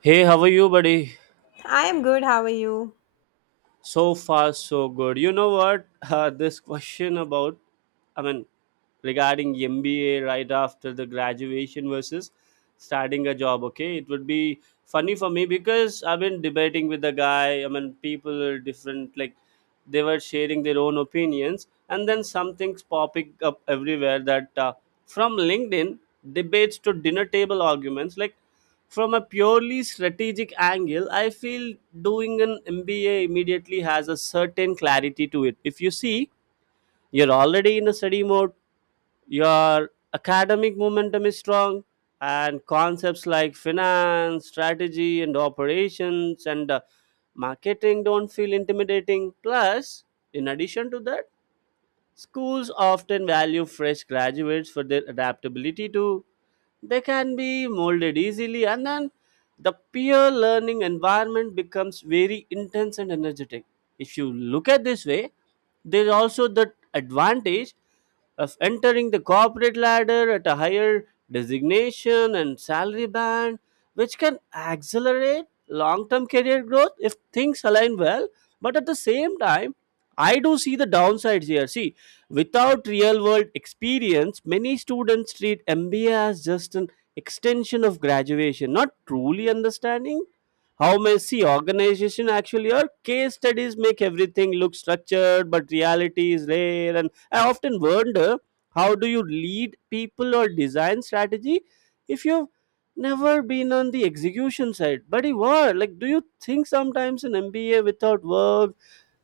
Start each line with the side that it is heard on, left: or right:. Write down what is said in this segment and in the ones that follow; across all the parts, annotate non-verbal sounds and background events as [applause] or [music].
right: Hey, how are you, buddy?
left: I am good. How are you?
right: So far, so good. You know what? [laughs] This question about, I mean, regarding MBA right after the graduation versus starting a job, okay? It would be funny for me because I've been debating with the guy. I mean, people are different, like, they were sharing their own opinions. And then something's popping up everywhere that from LinkedIn debates to dinner table arguments, like, from a purely strategic angle, I feel doing an MBA immediately has a certain clarity to it. If you see, you're already in a study mode, your academic momentum is strong, and concepts like finance, strategy, and operations, and marketing don't feel intimidating. Plus, in addition to that, schools often value fresh graduates for their adaptability too. They can be molded easily, and then the peer learning environment becomes very intense and energetic. If you look at this way, there is also the advantage of entering the corporate ladder at a higher designation and salary band, which can accelerate long term career growth if things align well. But at the same time, I do see the downsides here. See, without real world experience, many students treat MBA as just an extension of graduation, not truly understanding how messy organization actually are. Case studies make everything look structured, but reality is rare. And I often wonder, how do you lead people or design strategy if you've never been on the execution side? Buddy, what? Like, do you think sometimes an MBA without work,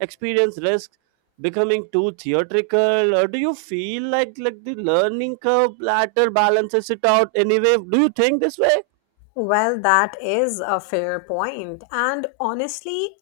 right: experience, risk, becoming too theatrical, or do you feel like the learning curve latter balances it out anyway? Do you think this way?
left: Well, that is a fair point. And honestly,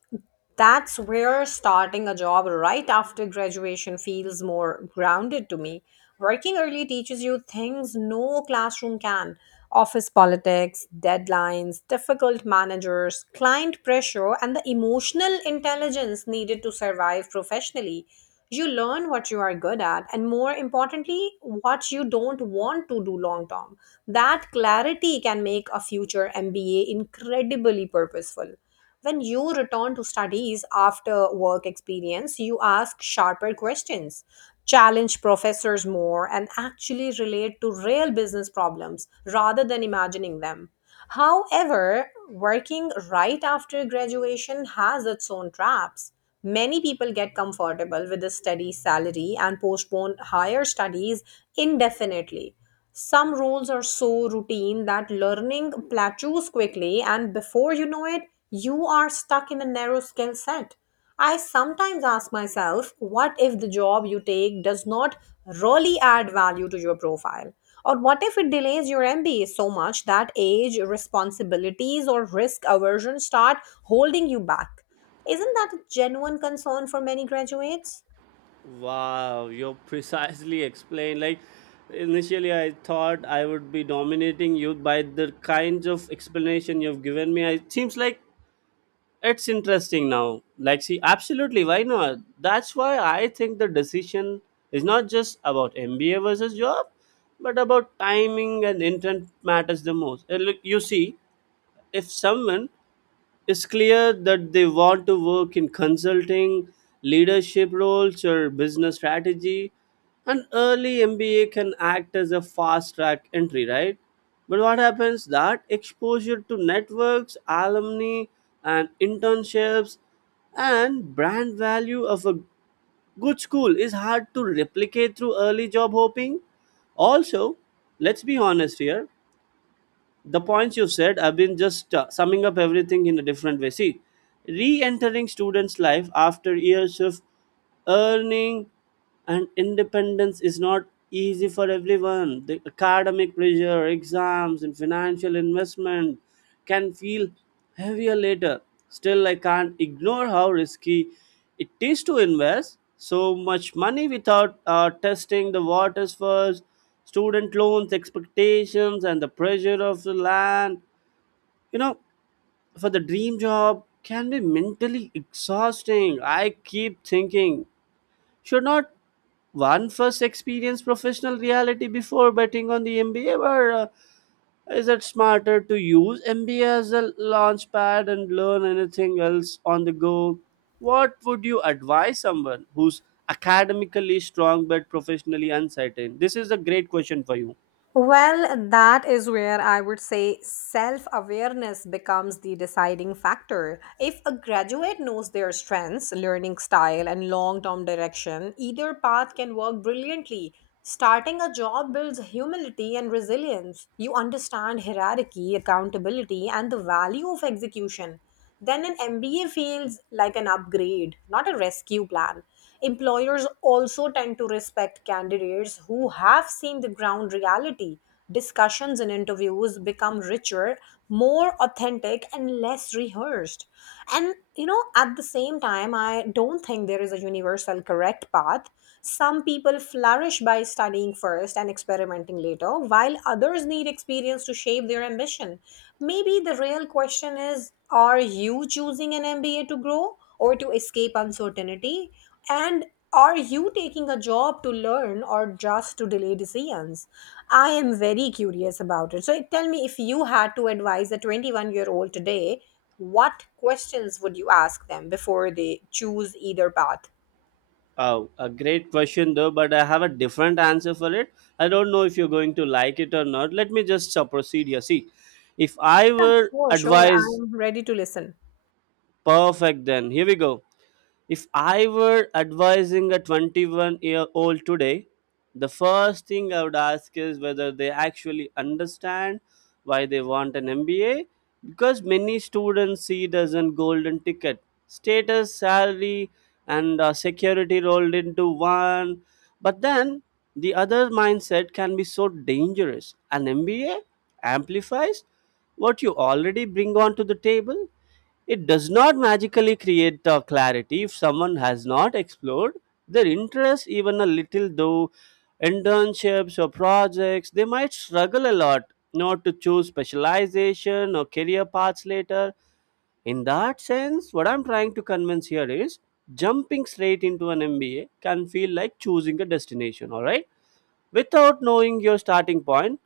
left: that's where starting a job right after graduation feels more grounded to me. Working early teaches you things no classroom can: office politics, deadlines, difficult managers, client pressure, and the emotional intelligence needed to survive professionally. You learn what you are good at, and more importantly, what you don't want to do long term. That clarity can make a future MBA incredibly purposeful. When you return to studies after work experience, you ask sharper questions, challenge professors more, and actually relate to real business problems rather than imagining them. However, working right after graduation has its own traps. Many people get comfortable with a steady salary and postpone higher studies indefinitely. Some roles are so routine that learning plateaus quickly, and before you know it, you are stuck in a narrow skill set. I sometimes ask myself, what if the job you take does not really add value to your profile? Or what if it delays your MBA so much that age, responsibilities, or risk aversion start holding you back? Isn't that a genuine concern for many graduates?
right: Wow, you precisely explained. Like, initially, I thought I would be dominating you by the kinds of explanation you've given me. It seems like it's interesting now. Like, see, absolutely, why not? That's why I think the decision is not just about MBA versus job, but about timing and intent matters the most. And look, you see, if someone, it's clear that they want to work in consulting, leadership roles, or business strategy. An early MBA can act as a fast track entry, right? But what happens, that exposure to networks, alumni, and internships, and brand value of a good school is hard to replicate through early job hopping. Also, let's be honest here, the points you've said, I've been just summing up everything in a different way. See, re-entering students life after years of earning and independence is not easy for everyone. The academic pressure, exams, and financial investment can feel heavier later. Still, I can't ignore how risky it is to invest so much money without testing the waters first, student loans, expectations, and the pressure of the land. You know, for the dream job can be mentally exhausting. I keep thinking, should not one first experience professional reality before betting on the MBA, or is it smarter to use MBA as a launchpad and learn anything else on the go? What would you advise someone who's academically strong but professionally uncertain? This is a great question for you.
left: Well, that is where I would say self awareness becomes the deciding factor. If a graduate knows their strengths, learning style, and long term direction, either path can work brilliantly. Starting a job builds humility and resilience. You understand hierarchy, accountability, and the value of execution. Then an MBA feels like an upgrade, not a rescue plan. Employers also tend to respect candidates who have seen the ground reality. Discussions and interviews become richer, more authentic, and less rehearsed. And you know, at the same time, I don't think there is a universal correct path. Some people flourish by studying first and experimenting later, while others need experience to shape their ambition. Maybe the real question is, are you choosing an MBA to grow, or to escape uncertainty? And are you taking a job to learn or just to delay decisions? I am very curious about it. So tell me, if you had to advise a 21-year-old year old today, what questions would you ask them before they choose either path?
right: Oh, a great question though, but I have a different answer for it. I don't know if you're going to like it or not. Let me just proceed here. See, if I were
left: Sure, sure.
right: advised,
left: I'm ready to listen.
right: perfect, then here we go. If I were advising a 21-year-old today, the first thing I would ask is whether they actually understand why they want an MBA, because many students see it as a golden ticket. Status, salary, and security rolled into one. But then the other mindset can be so dangerous. An MBA amplifies what you already bring onto the table. It does not magically create clarity. If someone has not explored their interests even a little, though internships or projects, they might struggle a lot not to choose specialization or career paths later. In that sense, what I'm trying to convince here is jumping straight into an MBA can feel like choosing a destination, all right? Without knowing your starting point,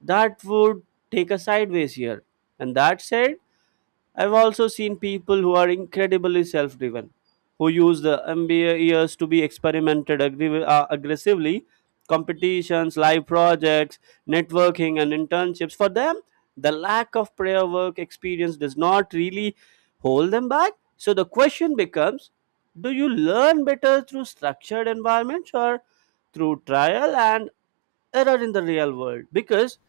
right: that would take a sideways here. And that said, I've also seen people who are incredibly self driven, who use the MBA years to be experimented aggressively, competitions, live projects, networking, and internships. For them, the lack of prior work experience does not really hold them back. So the question becomes, do you learn better through structured environments or through trial and error in the real world? Because,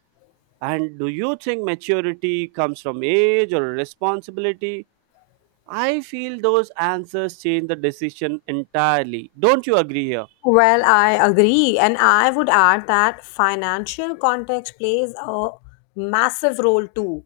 right: and do you think maturity comes from age or responsibility? I feel those answers change the decision entirely. Don't you agree here?
left: Well, I agree. And I would add that financial context plays a massive role too.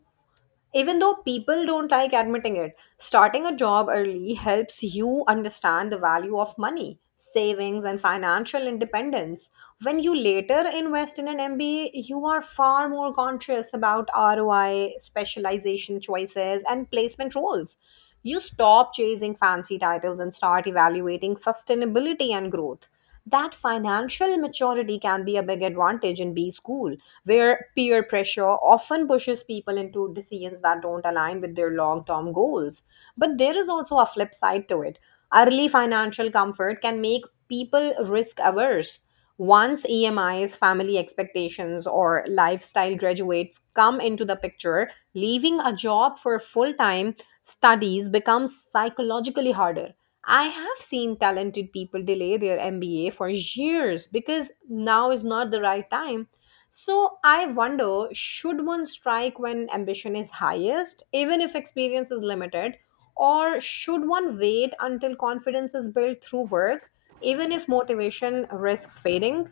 left: Even though people don't like admitting it, starting a job early helps you understand the value of money, savings, and financial independence. When you later invest in an MBA, you are far more conscious about ROI, specialization choices, and placement roles. You stop chasing fancy titles and start evaluating sustainability and growth. That financial maturity can be a big advantage in B school, where peer pressure often pushes people into decisions that don't align with their long term goals. But there is also a flip side to it. Early financial comfort can make people risk averse. Once EMIs, family expectations, or lifestyle graduates come into the picture, leaving a job for full time studies becomes psychologically harder. I have seen talented people delay their MBA for years because now is not the right time. So I wonder, should one strike when ambition is highest, even if experience is limited, or should one wait until confidence is built through work, even if motivation risks fading?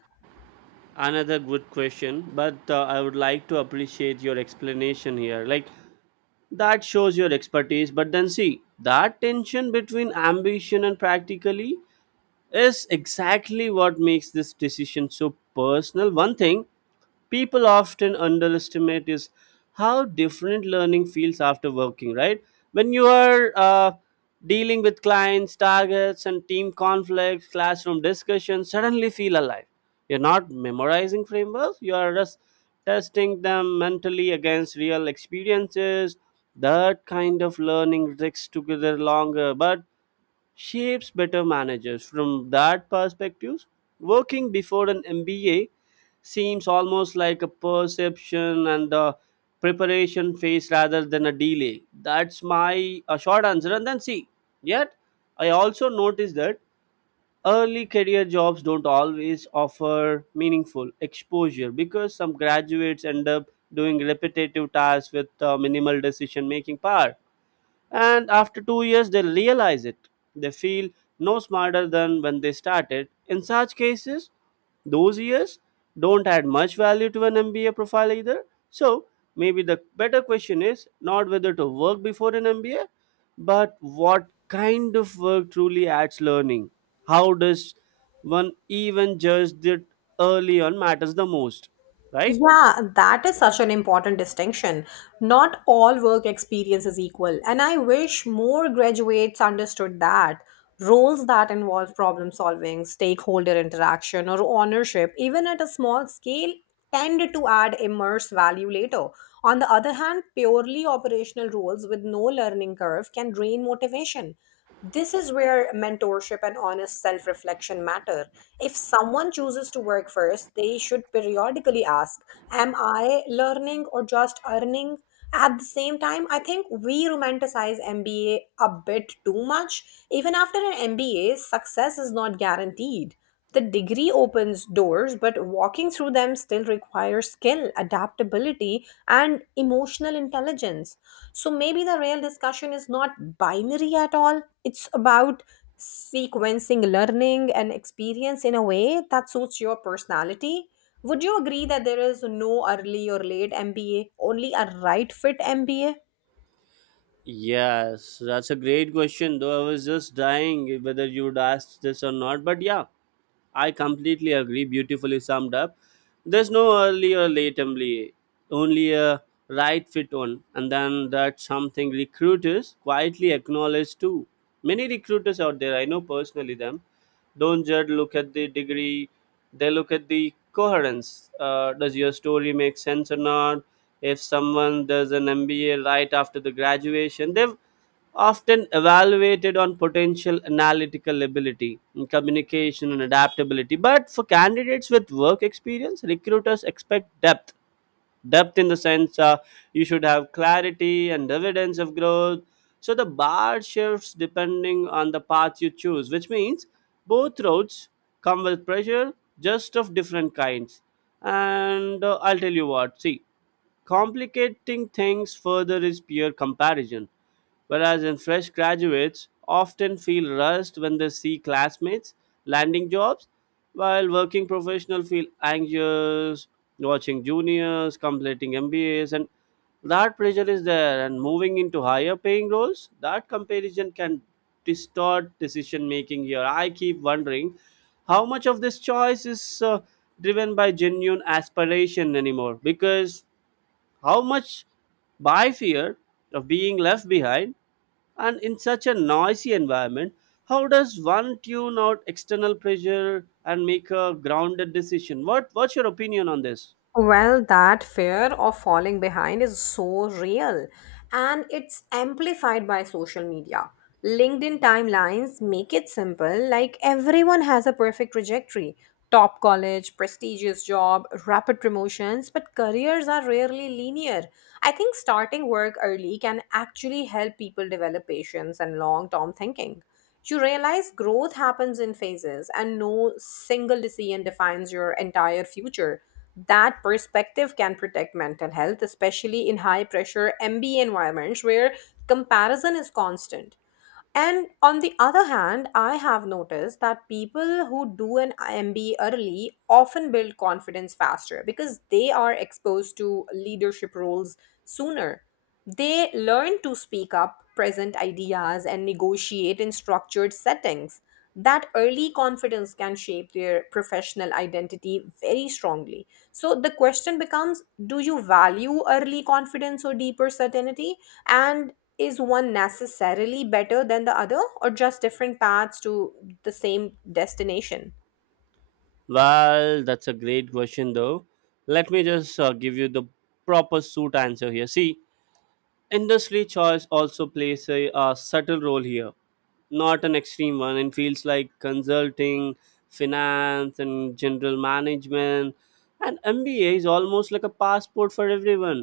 right: Another good question, but I would like to appreciate your explanation here. Like, that shows your expertise, but then see, that tension between ambition and practically is exactly what makes this decision so personal. One thing people often underestimate is how different learning feels after working, right? When you are dealing with clients, targets, and team conflicts, classroom discussions suddenly feel alive. You're not memorizing frameworks, you are just testing them mentally against real experiences. That kind of learning takes together longer but shapes better managers. From that perspective, working before an MBA seems almost like a perception and a preparation phase rather than a delay. That's my short answer. And then see, yet I also noticed that early career jobs don't always offer meaningful exposure, because some graduates end up doing repetitive tasks with minimal decision making power, and after two years, they realize it. They feel no smarter than when they started. In such cases, those years don't add much value to an MBA profile either. So maybe the better question is not whether to work before an MBA, but what kind of work truly adds learning. How does one even judge that early on matters the most, right?
left: Yeah, that is such an important distinction. Not all work experience is equal, and I wish more graduates understood that. Roles that involve problem solving, stakeholder interaction, or ownership, even at a small scale, tend to add immense value later. On the other hand, purely operational roles with no learning curve can drain motivation. This is where mentorship and honest self reflection matter. If someone chooses to work first, they should periodically ask, am I learning or just earning? At the same time, I think we romanticize MBA a bit too much. Even after an MBA, success is not guaranteed. The degree opens doors, but walking through them still requires skill, adaptability, and emotional intelligence. So maybe the real discussion is not binary at all. It's about sequencing learning and experience in a way that suits your personality. Would you agree that there is no early or late MBA, only a right fit MBA?
right: Yes, that's a great question. Though I was just dying whether you would ask this or not. But yeah, I completely agree. Beautifully summed up. There's no early or late only, only a right fit one, and then that's something recruiters quietly acknowledge too. Many recruiters out there, I know personally them, don't just look at the degree, they look at the coherence. Does your story make sense or not? If someone does an MBA right after the graduation, they've often evaluated on potential, analytical ability, communication, and adaptability. But for candidates with work experience, recruiters expect depth. Depth in the sense, you should have clarity and evidence of growth. So the bar shifts depending on the path you choose, which means both roads come with pressure, just of different kinds. And I'll tell you what. See, complicating things further is peer comparison, whereas in fresh graduates often feel rushed when they see classmates landing jobs, while working professionals feel anxious watching juniors completing MBAs. And that pressure is there, and moving into higher paying roles, that comparison can distort decision making here. I keep wondering, how much of this choice is driven by genuine aspiration anymore, because how much by fear of being left behind? And in such a noisy environment, how does one tune out external pressure and make a grounded decision? What, what's your opinion on this?
left: Well, that fear of falling behind is so real, and it's amplified by social media. LinkedIn timelines make it simple, like everyone has a perfect trajectory: top college, prestigious job, rapid promotions, but careers are rarely linear. I think starting work early can actually help people develop patience and long term thinking. You realize growth happens in phases, and no single decision defines your entire future. That perspective can protect mental health, especially in high pressure MBA environments where comparison is constant. And on the other hand, I have noticed that people who do an MBA early often build confidence faster because they are exposed to leadership roles sooner. They learn to speak up, present ideas, and negotiate in structured settings. That early confidence can shape their professional identity very strongly. So the question becomes, do you value early confidence or deeper certainty? And is one necessarily better than the other, or just different paths to the same destination?
right: Well, that's a great question, though. Let me just give you the proper suit answer here. See, industry choice also plays a subtle role here, not an extreme one. In fields like consulting, finance, and general management, And MBA is almost like a passport for everyone,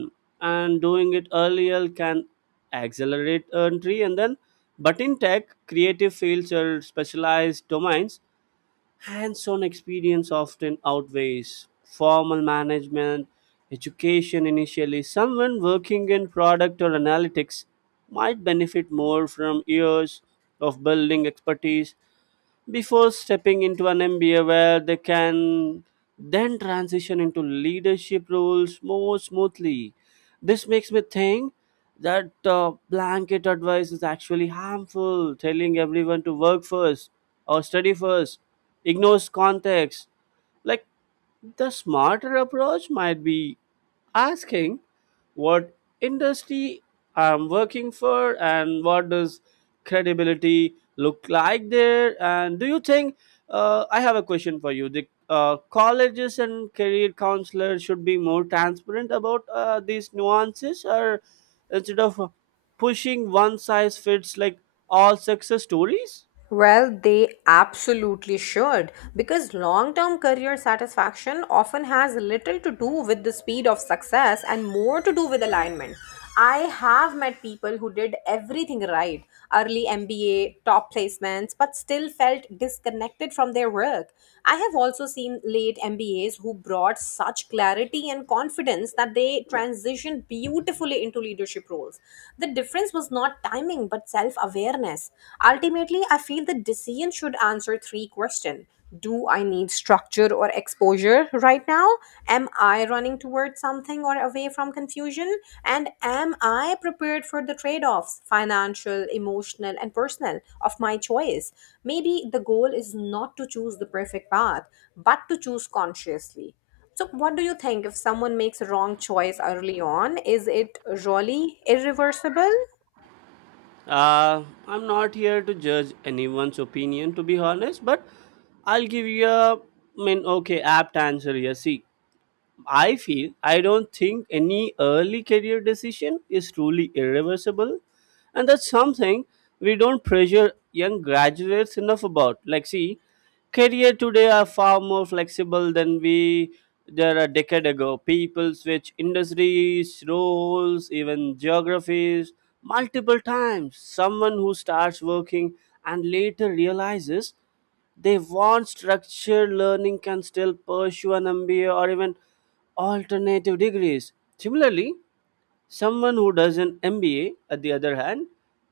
right: and doing it earlier can accelerate entry. And then, but in tech, creative fields, or specialized domains, hands on experience often outweighs formal management education initially. Someone working in product or analytics might benefit more from years of building expertise before stepping into an MBA, where they can then transition into leadership roles more smoothly. This makes me think that blanket advice is actually harmful. Telling everyone to work first or study first ignores context. Like, the smarter approach might be asking, what industry I'm working for and what does credibility look like there? And do you think, I have a question for you, the colleges and career counselors should be more transparent about these nuances, or instead of pushing one size fits like all success stories?
left: Well, they absolutely should, because long term career satisfaction often has little to do with the speed of success and more to do with alignment. I have met people who did everything right, early MBA, top placements, but still felt disconnected from their work. I have also seen late MBAs who brought such clarity and confidence that they transitioned beautifully into leadership roles. The difference was not timing but self awareness. Ultimately, I feel the decision should answer three questions. Do I need structure or exposure right now? Am I running towards something or away from confusion? And am I prepared for the trade offs, financial, emotional, and personal, of my choice? Maybe the goal is not to choose the perfect path, but to choose consciously. So, what do you think if someone makes a wrong choice early on? Is it really irreversible?
right: I'm not here to judge anyone's opinion, to be honest, but I'll give you a, I mean, okay, apt answer here. See, I feel, I don't think any early career decision is truly irreversible, and that's something we don't pressure young graduates enough about. Like, see, career today are far more flexible than we there a decade ago. People switch industries, roles, even geographies multiple times. Someone who starts working and later realizes they want structured learning can still pursue an MBA or even alternative degrees. Similarly, someone who does an MBA, at the other hand,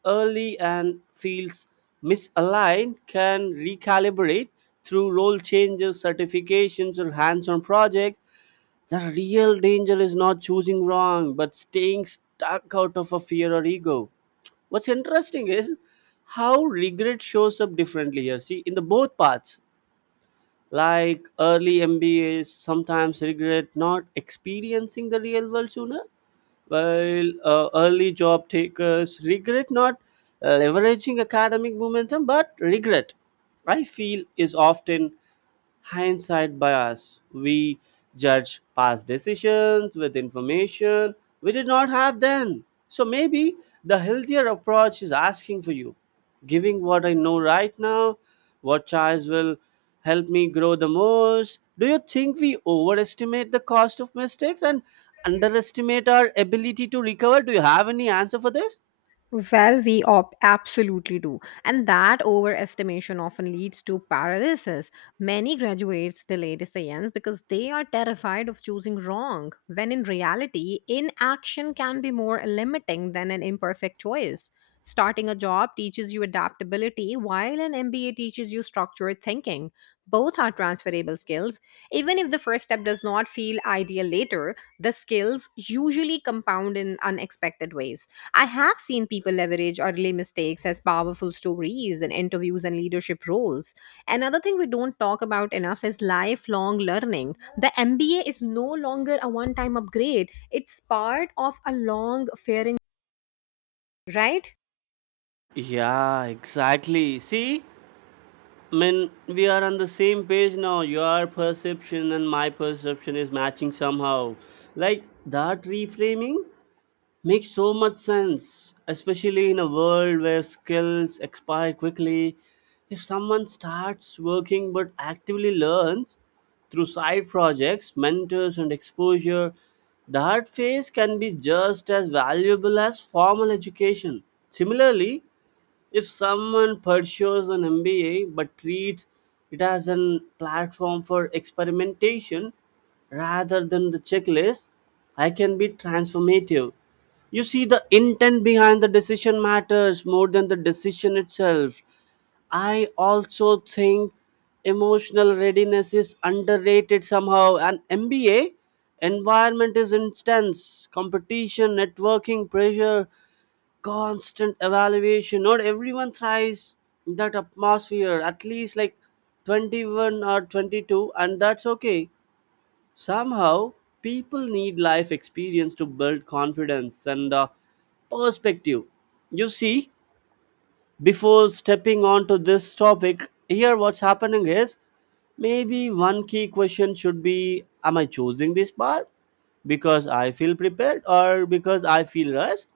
right: early and feels misaligned can recalibrate through role changes, certifications, or hands on projects. The real danger is not choosing wrong, but staying stuck out of a fear or ego. What's interesting is how regret shows up differently here. See, in the both parts, like early MBAs, sometimes regret not experiencing the real world sooner while early job takers regret not leveraging academic momentum, but regret I feel is often hindsight bias. We judge past decisions with information we did not have then. So maybe the healthier approach is asking for you, giving what I know right now, what choice will help me grow the most. Do you think we overestimate the cost of mistakes and underestimate our ability to recover? Do you have any answer for this?
left: Well, we absolutely do. And that overestimation often leads to paralysis. Many graduates delay decisions because they are terrified of choosing wrong, when in reality, inaction can be more limiting than an imperfect choice. Starting a job teaches you adaptability, while an MBA teaches you structured thinking. Both are transferable skills. Even if the first step does not feel ideal later, the skills usually compound in unexpected ways. I have seen people leverage early mistakes as powerful stories in interviews and leadership roles. Another thing we don't talk about enough is lifelong learning. The MBA is no longer a one time upgrade, it's part of a long fairing, right?
right: Yeah, exactly. See, I mean, we are on the same page now. Your perception and my perception is matching somehow. Like, that reframing makes so much sense, especially in a world where skills expire quickly. If someone starts working but actively learns through side projects, mentors, and exposure, that phase can be just as valuable as formal education. Similarly, if someone pursues an MBA but treats it as a platform for experimentation rather than the checklist, I can be transformative. You see, the intent behind the decision matters more than the decision itself. I also think emotional readiness is underrated somehow. An MBA environment is intense, competition, networking, pressure, constant evaluation. Not everyone thrives in that atmosphere, at least like 21 or 22, and that's okay. Somehow, people need life experience to build confidence and perspective. You see, before stepping on to this topic, here what's happening is maybe one key question should be, am I choosing this path because I feel prepared or because I feel rushed?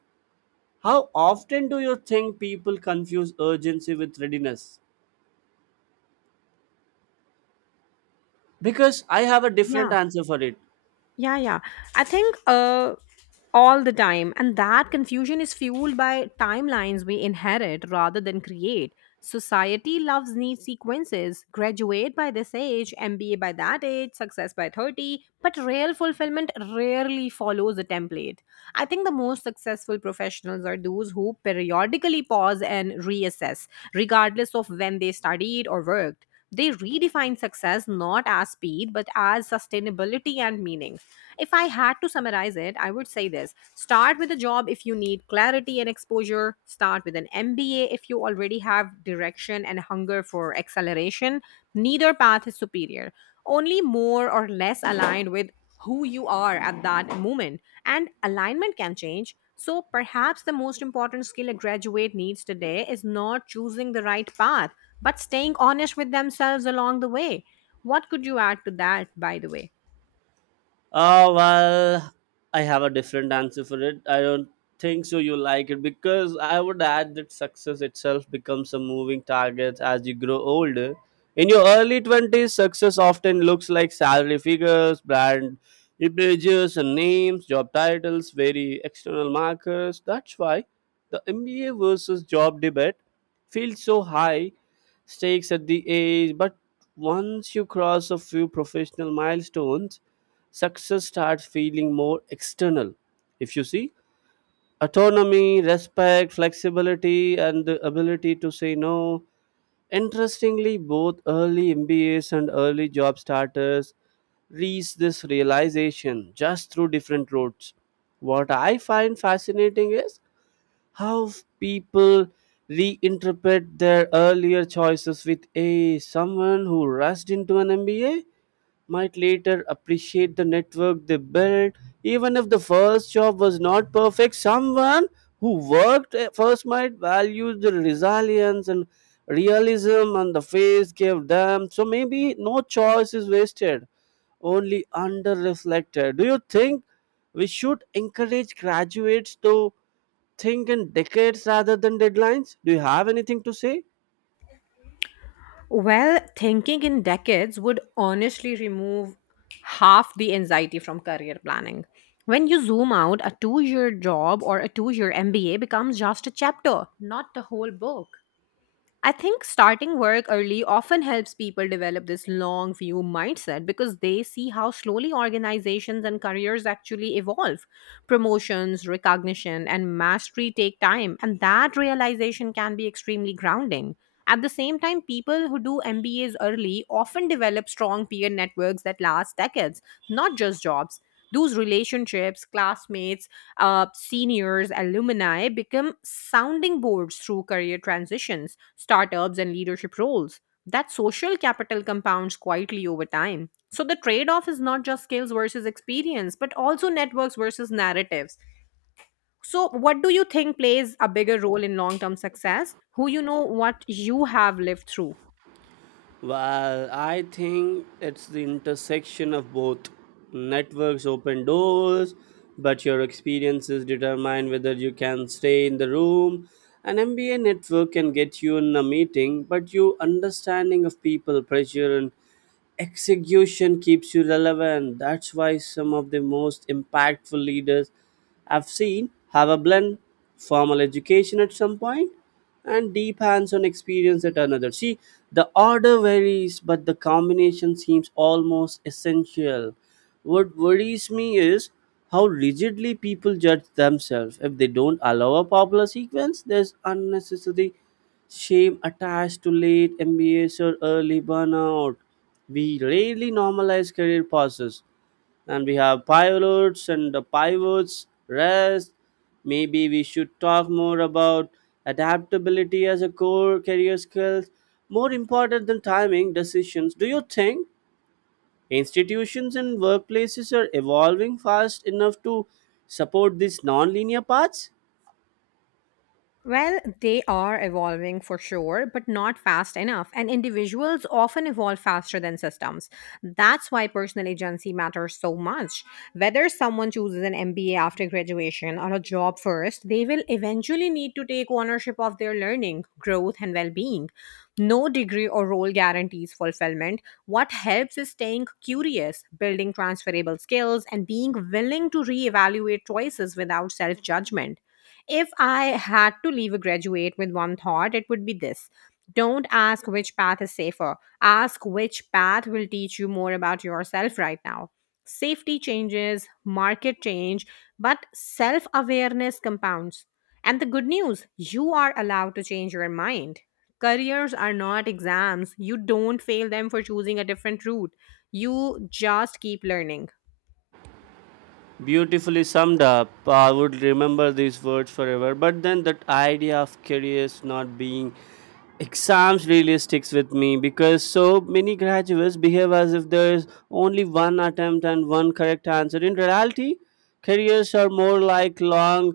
right: How often do you think people confuse urgency with readiness? Because I have a different
left: Yeah.
right: answer for it.
left: Yeah, yeah. I think all the time, and that confusion is fueled by timelines we inherit rather than create. Society loves neat sequences: graduate by this age, MBA by that age, success by 30, but real fulfillment rarely follows a template. I think the most successful professionals are those who periodically pause and reassess, regardless of when they studied or worked. They redefine success not as speed, but as sustainability and meaning. If I had to summarize it, I would say this: start with a job if you need clarity and exposure, start with an MBA if you already have direction and hunger for acceleration. Neither path is superior, only more or less aligned with who you are at that moment, and alignment can change. So perhaps the most important skill a graduate needs today is not choosing the right path, but staying honest with themselves along the way. What could you add to that, by the way?
right: Well, I have a different answer for it. I don't think so you like it, because I would add that success itself becomes a moving target as you grow older. In your early 20s, success often looks like salary figures, brand images and names, job titles, very external markers. That's why the MBA versus job debate feels so high stakes at the age, but once you cross a few professional milestones, success starts feeling more external. If you see, autonomy, respect, flexibility, and the ability to say no. Interestingly, both early MBAs and early job starters reach this realization just through different routes. What I find fascinating is how people reinterpret their earlier choices with a someone who rushed into an MBA might later appreciate the network they built. Even if the first job was not perfect, someone who worked at first might value the resilience and realism and the face gave them. So maybe no choice is wasted, only under reflected. Do you think we should encourage graduates to think in decades rather than deadlines? Do you have anything to say?
left: Well, thinking in decades would honestly remove half the anxiety from career planning. When you zoom out, a 2-year job or a 2-year MBA becomes just a chapter, not the whole book. I think starting work early often helps people develop this long view mindset, because they see how slowly organizations and careers actually evolve. Promotions, recognition, and mastery take time, and that realization can be extremely grounding. At the same time, people who do MBAs early often develop strong peer networks that last decades, not just jobs. Those relationships, classmates, seniors, alumni, become sounding boards through career transitions, startups, and leadership roles. That social capital compounds quietly over time. So the trade off is not just skills versus experience, but also networks versus narratives. So, what do you think plays a bigger role in long term success? Who you know, what you have lived through?
right: Well, I think it's the intersection of both. Networks open doors, but your experiences determine whether you can stay in the room. An MBA network can get you in a meeting, but your understanding of people, pressure, and execution keeps you relevant. That's why some of the most impactful leaders I've seen have a blend, formal education at some point and deep hands on experience at another. See, the order varies, but the combination seems almost essential. What worries me is how rigidly people judge themselves. If they don't allow a popular sequence, there's unnecessary shame attached to late MBAs or early burnout. We rarely normalize career pauses. And we have pilots and the pivots, rest. Maybe we should talk more about adaptability as a core career skill, more important than timing decisions. Do you think institutions and workplaces are evolving fast enough to support these non-linear paths?
left: Well, they are evolving for sure, but not fast enough. And individuals often evolve faster than systems. That's why personal agency matters so much. Whether someone chooses an MBA after graduation or a job first, they will eventually need to take ownership of their learning, growth, and well being. No degree or role guarantees fulfillment. What helps is staying curious, building transferable skills, and being willing to reevaluate choices without self judgment. If I had to leave a graduate with one thought, it would be this: don't ask which path is safer, ask which path will teach you more about yourself right now. Safety changes, market change, but self awareness compounds. And the good news, you are allowed to change your mind. Careers are not exams. You don't fail them for choosing a different route. You just keep learning.
right: Beautifully summed up. I would remember these words forever. But then that idea of careers not being exams really sticks with me because so many graduates behave as if there is only one attempt and one correct answer. In reality, careers are more like long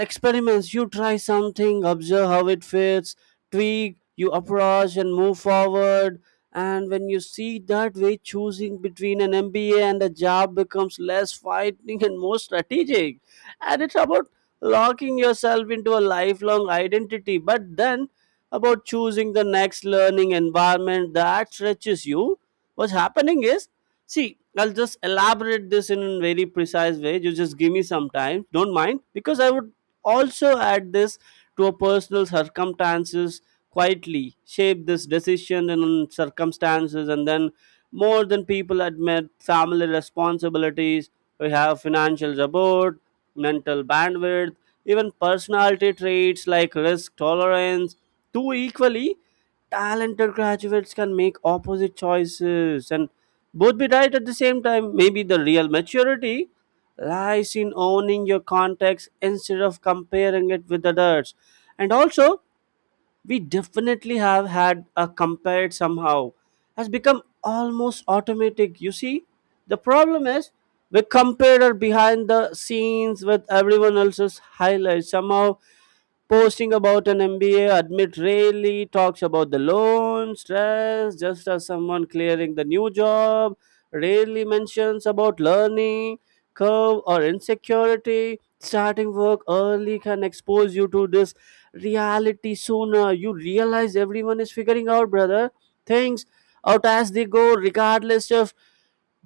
right: experiments. You try something, observe how it fits, tweak you approach, and move forward. And when you see that way, choosing between an MBA and a job becomes less fighting and more strategic. And it's about locking yourself into a lifelong identity, but then about choosing the next learning environment that stretches you. What's happening is, see, I'll just elaborate this in a very precise way. You just give me some time, don't mind, because I would also add this to a personal circumstances quietly shape this decision and circumstances, and then more than people admit, family responsibilities. We have financial support, mental bandwidth, even personality traits like risk tolerance, too. Equally talented graduates can make opposite choices and both be right at the same time. Maybe the real maturity lies in owning your context instead of comparing it with others. And also, we definitely have had a compared somehow has become almost automatic. You see, the problem is we compare our behind the scenes with everyone else's highlights somehow. Posting about an MBA admit rarely talks about the loan stress, just as someone clearing the new job rarely mentions about learning curve or insecurity. Starting work early can expose you to this reality sooner. You realize everyone is figuring out, brother, things out as they go, regardless of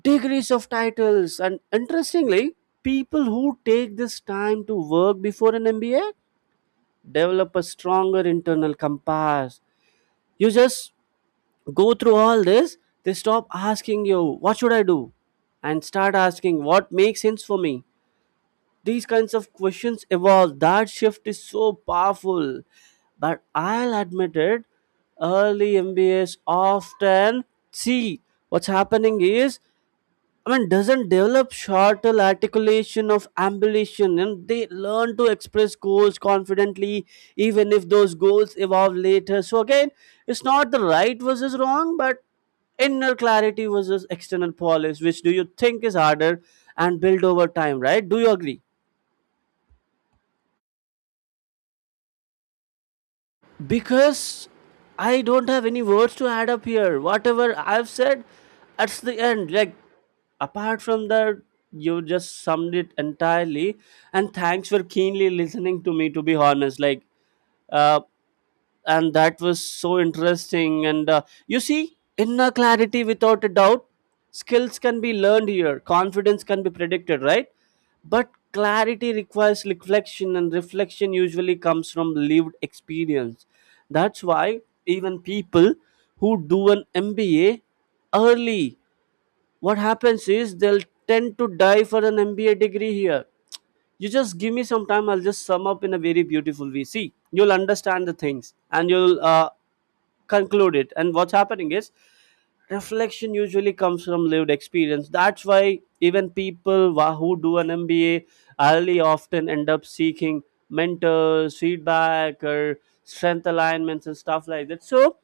right: degrees of titles. And interestingly, people who take this time to work before an MBA develop a stronger internal compass. You just go through all this, they stop asking you, what should I do? And start asking, what makes sense for me? These kinds of questions evolve. That shift is so powerful. But I'll admit it, early MBAs often see what's happening is, I mean, doesn't develop shorter articulation of ambition, and they learn to express goals confidently, even if those goals evolve later. So again, it's not the right versus wrong, but inner clarity versus external polish. Which do you think is harder and build over time, right? Do you agree? Because I don't have any words to add up here. Whatever I've said, that's the end. Like, apart from that, you just summed it entirely. And thanks for keenly listening to me, to be honest. Like, uh, and that was so interesting and you see, inner clarity without a doubt, skills can be learned here, confidence can be predicted, right? But clarity requires reflection, and reflection usually comes from lived experience. That's why even people who do an MBA early, what happens is they'll tend to die for an MBA degree here. You just give me some time, I'll just sum up in a very beautiful way. See, you'll understand the things and you'll conclude it. And what's happening is reflection usually comes from lived experience. That's why even people who do an MBA early often end up seeking mentors feedback or strength alignments and stuff like that. So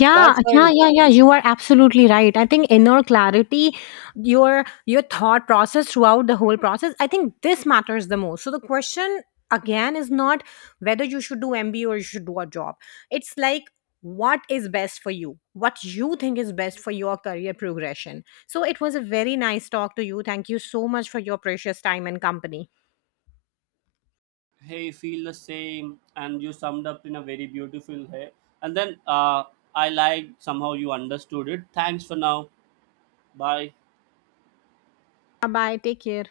left: Yeah,
right: that's why,
left: yeah, yeah, yeah. You are absolutely right. I think inner clarity, your thought process throughout the whole process, I think this matters the most. So the question again is not whether you should do MBA or you should do a job. It's like, what is best for you? What you think is best for your career progression. So it was a very nice talk to you. Thank you so much for your precious time and company.
right: hey, feel the same and you summed up in a very beautiful way. And then I like somehow you understood it. Thanks for now. Bye.
left: Bye bye. Take care.